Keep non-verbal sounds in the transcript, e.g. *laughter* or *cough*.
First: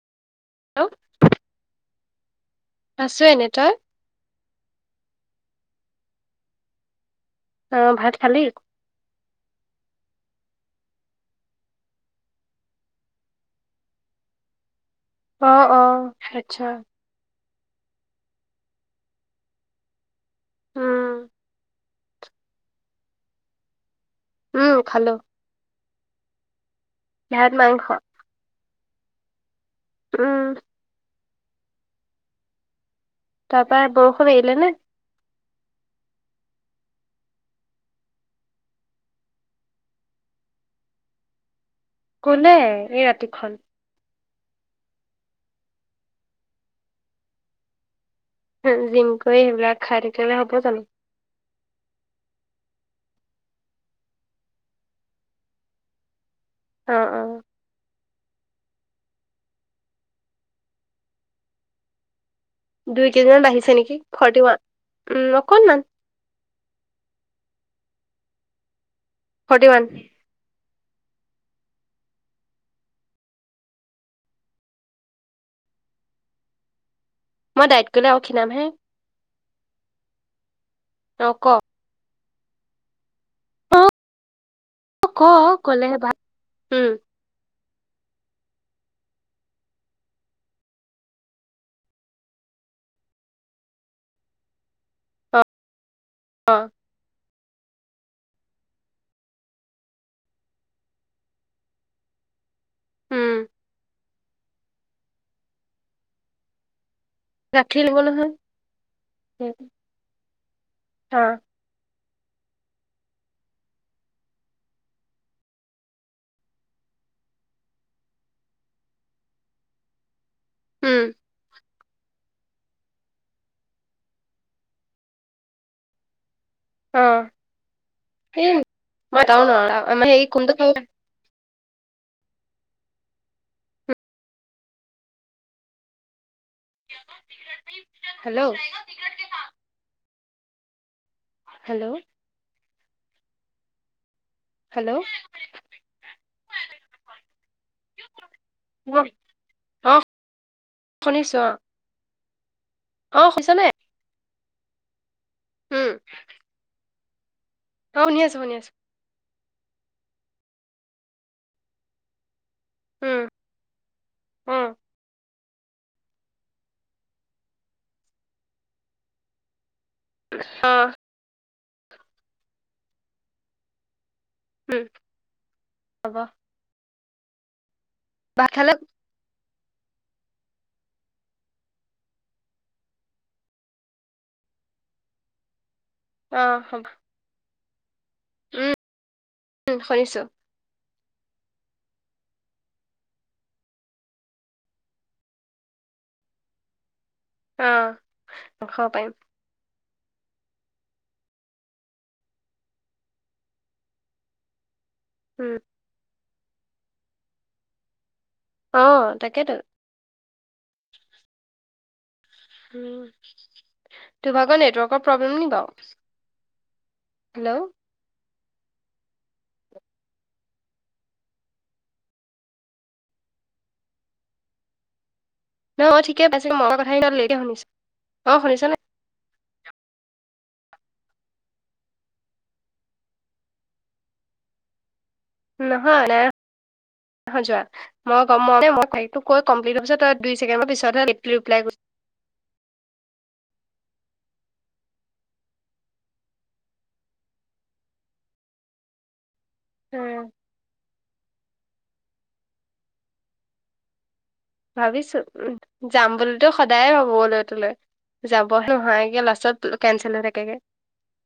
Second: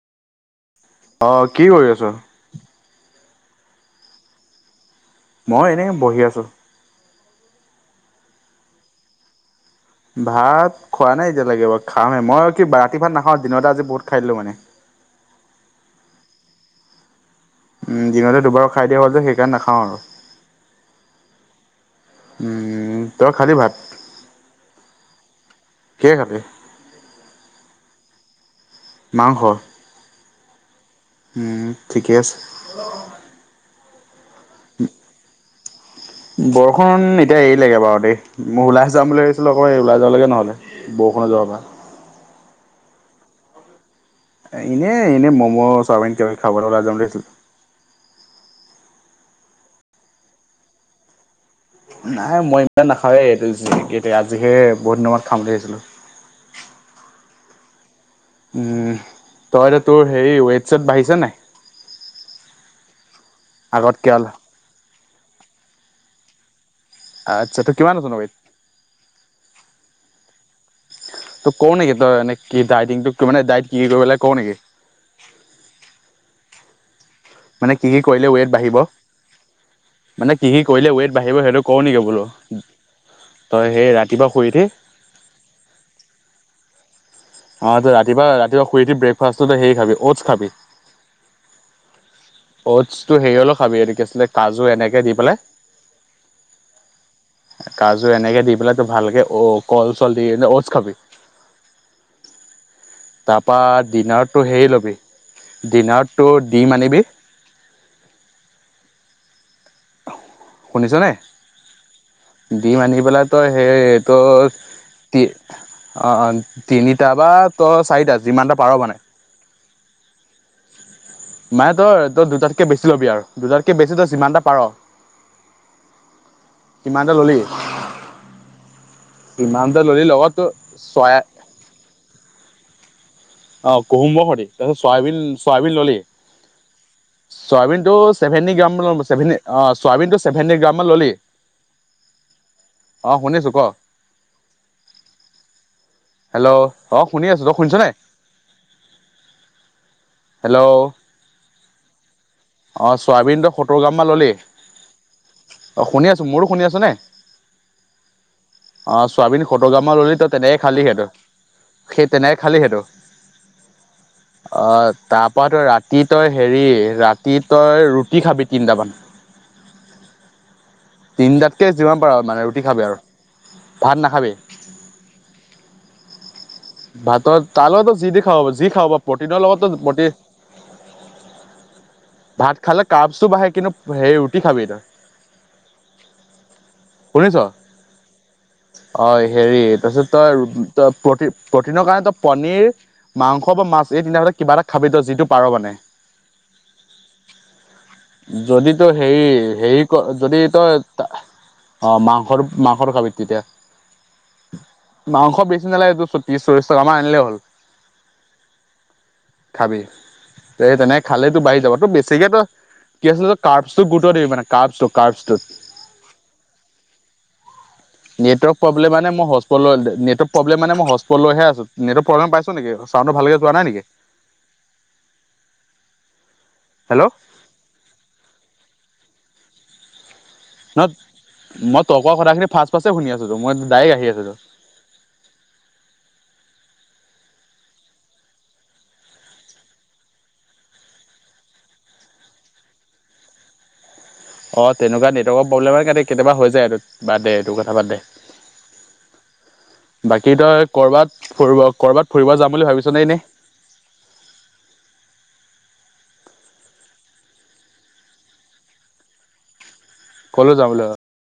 Hello অঁ কি কৰি আছ? আছে নেটট? মই এনে বহি আছোঁ। অঁ ভাত খালি? ভাত খোৱা নাই এতিয়ালৈকে খামহে, মই কি ৰাতি ভাত নাখাওঁ, দিনতে আজি বহুত খাই দিলোঁ মানে। অঁ, অঁ, আচ্ছা! উম দিনতে দুবাৰো খাই দিয়া হ'ল যে, সেইকাৰণ নাখাওঁ আৰু। উম উম, তই খালী ভাত? উম খালো। কি হে খালি? ভাত মাংস মাংস? উ ম উম, ঠিকে আছে। তা পা বৰষুণ এৰিলে নে? *inaudible* বৰষুণ এতিয়া এৰি লাগে বাৰু দেই, মই ওলাই যাম বুলি ভাবিছিলোঁ আকৌ ওলাই যাব লগে নহ'লে। বহুষুণত যাব কোনে ই এই ৰাতিখন? এনে এনেই ম'ম' চাওমিন কি বা কিবি খাবলৈ ওলাই যাম বুলি ভাবিছিলো। জিম কৰি সেইবিলাক খাই থাকিলে হ'ব জানো? নাই মই ইমান নাখাৱেই এইটো এই আজিহে বহুত দিন মূৰত খাম বুলি ভাবিছিলোঁ। অঁ, অঁ উম, তই এতিয়া তোৰ হেৰি ওৱেট- চুৱেট বাঢ়িছে নে নাই? দুই কেজিমানান বাঢ়িছে নেকি, আগতকে অল ফৰটি ওৱান উ অকণমান, আচ্ছা,? তই কিমান ওজন হবি ফৰটি ৱান। তোক কঁও নেকি তই এনে কি ডায়েটিং টো কি ডায়েটিং কি কৰিব লাগে কওঁ নেকি? মই মানে ডাইট কি কি আৰু কৰিলে ৱেট খীণামহে বাঢ়িব? মানে কি কি কৰিলে ৱেইট অ বাঢ়িব ক সেইটো কওঁ নেকি বোলো? তই অ সেই ৰাতিপুৱা শুই উঠি, ক কলেহে ভাল উম অ', ত ৰাতিপা ৰাতিপুৱা শুই দি ব্ৰেকফাষ্টটো সেই খাবি 'ত ঔচ খাবি অটছটো হেৰি হলও খাবি কি আছিলে কাজু এনেকে দি অ পেলাই অ' কাজু এনেকে দি পেলাই তোৰ ভালকে অ কল চল দি ঔটচ খাবি উম তাৰপৰা ডিনাৰটো হেৰি ল'বি, ডিনাৰটো দিম আনিবি গাঠি ল'ব নহয় শুনিছনে? অ দিম আনি পেলাই তই হে হেইটো! অঁ, অঁ, তিনিটা বা তই চাৰিটা যিমানটা পাৰ মানে? উম মানে তই তই দুটাতকৈ বেছি ল'বি আৰু দুটাতকৈ বেছি তো যিমানটা পাৰ অ কিমানটা ললি, এই মই এটাও নোৱাৰো কিমানটা ললি আমাৰ হেৰি লগত কোনটো খাব ছয়া অ', কুম স *unintelligible* তাৰপিছত চয়াবিন চয়াবিন ললি চয়াবিন টো চেভেনি হেল্ল' গ্ৰামভে অ চয়াবিন টো চছেভেঁটি গ্ৰাম মান ললি হেল্ল' অ', শুনিছো ক হেল্ল' হেল্ল' অ শুনি আছো তই শুনিছ নে অ হেল্ল' ', শুনিছো অ। অ', চোৱাবিন টো সত্তৰ গ্ৰাম মান ল'লি অ', উম শুনি আছোঁ মোৰো শুনি আছো নে অ', শুনি আছো শুনি আছো অ', ছয়াবিনগ্ৰাম মানকে ললি ত তেনেকে খালি সেইটো সেই তেনেকে খালি সেইটো উম, অ', তাৰপা তই ৰাতি তই হেৰি ৰাতি তই ৰুটি খাবি তিনটামান অ', তিনিটাকে যিমান পাৰ আৰু মানে ৰুটি খাবি আৰু ভাত নাখাবি উম হ'ব ভাতৰ তাৰ লগতো যি দি খাব ভাত যি খালে খাব প্ৰটিনৰ লগতো ভাত খালে কাপ চো বাঢ়ে কিন্তু সে ৰুটি খাবি তই অ', হ'ব। শুনিছ উম অ', হেৰি উম তাৰপিছত শুনিছো তই ত প্ৰ প্ৰটিনৰ কাৰণে তই পনীৰ মাংস বা মাছ এই তিনিটা ভিতৰত কিবা এটা খাবি তই যিটো পাৰ মানে অ যদি তো খাব পাৰিম সেই হেৰি যদি তই অ মাংসৰ মাংসৰ খাবি তেতিয়া মাংস উম বেছি নালেগে তোৰ ত্ৰিশ চল্লিশ টকা মান আনিলেই হ'ল অ', তাকে খাবি। তে তেনেকে খালেই তোৰ বাঢ়ি যাব তোৰ বেছি চিকেতো উম কি আছিল কাৰভচটো গোৰুট দিবি তোৰ মানে ভাগৰ কাৰভচটো নেটৱৰ্কৰ প্ৰব্লেম নি কাৰভচটোত বাৰু হেল্ল' নেটৱৰ্ক প্ৰব্লেম মানে মই হষ্টপত লৈহে আছোঁ নেৱৰ্ক প্ৰব্লেম মানে মই হস্পত লৈ আছো নেটৱক প্ৰব্লেম পাইছো নেকি চাউণ্ডটো ভালকে যোৱা নাই নেকি। নহয় অ', ঠিকে পাইছোঁ মইৰ কথাখিনি হেল্ল' অলপ লেটকে শুনিছো অঁ শুনিছ নাই ন মই তই কোৱা কথাখিন ফাৰ্ষ্ট ফাৰ্ষ্ট শুনি আছোটো মই ডাইৰেক্ট আহি আছোটো নহয় ন হাজাৰ মই গম মই কৈ *inaudible* কমপ্লিট হোৱা দুই ছেকেণ্ডৰ পিছতহে ৰিপ্লাইটো কৰিছ অ', তেনেকুৱা নেটৱৰ্কৰ প্ৰব্লেম হয় কাৰনে কেতিয়াবা হৈ যায় এইটো বাদ দে এইটো কথা বাদে কৰিছ বাকী তই কৰবাত ফুৰিব কৰবাত ফুৰিব যাম বুলি ভাবিছ নে এনেই। ভাবিছো উম যাম বুলিতো সদায় ভাবো অলৈ তলৈ যাবহে নহয় গে লাষ্টত কেঞ্চেল হৈ ক'লৈ থাকেগে। যাম বুলি ভাবিছ?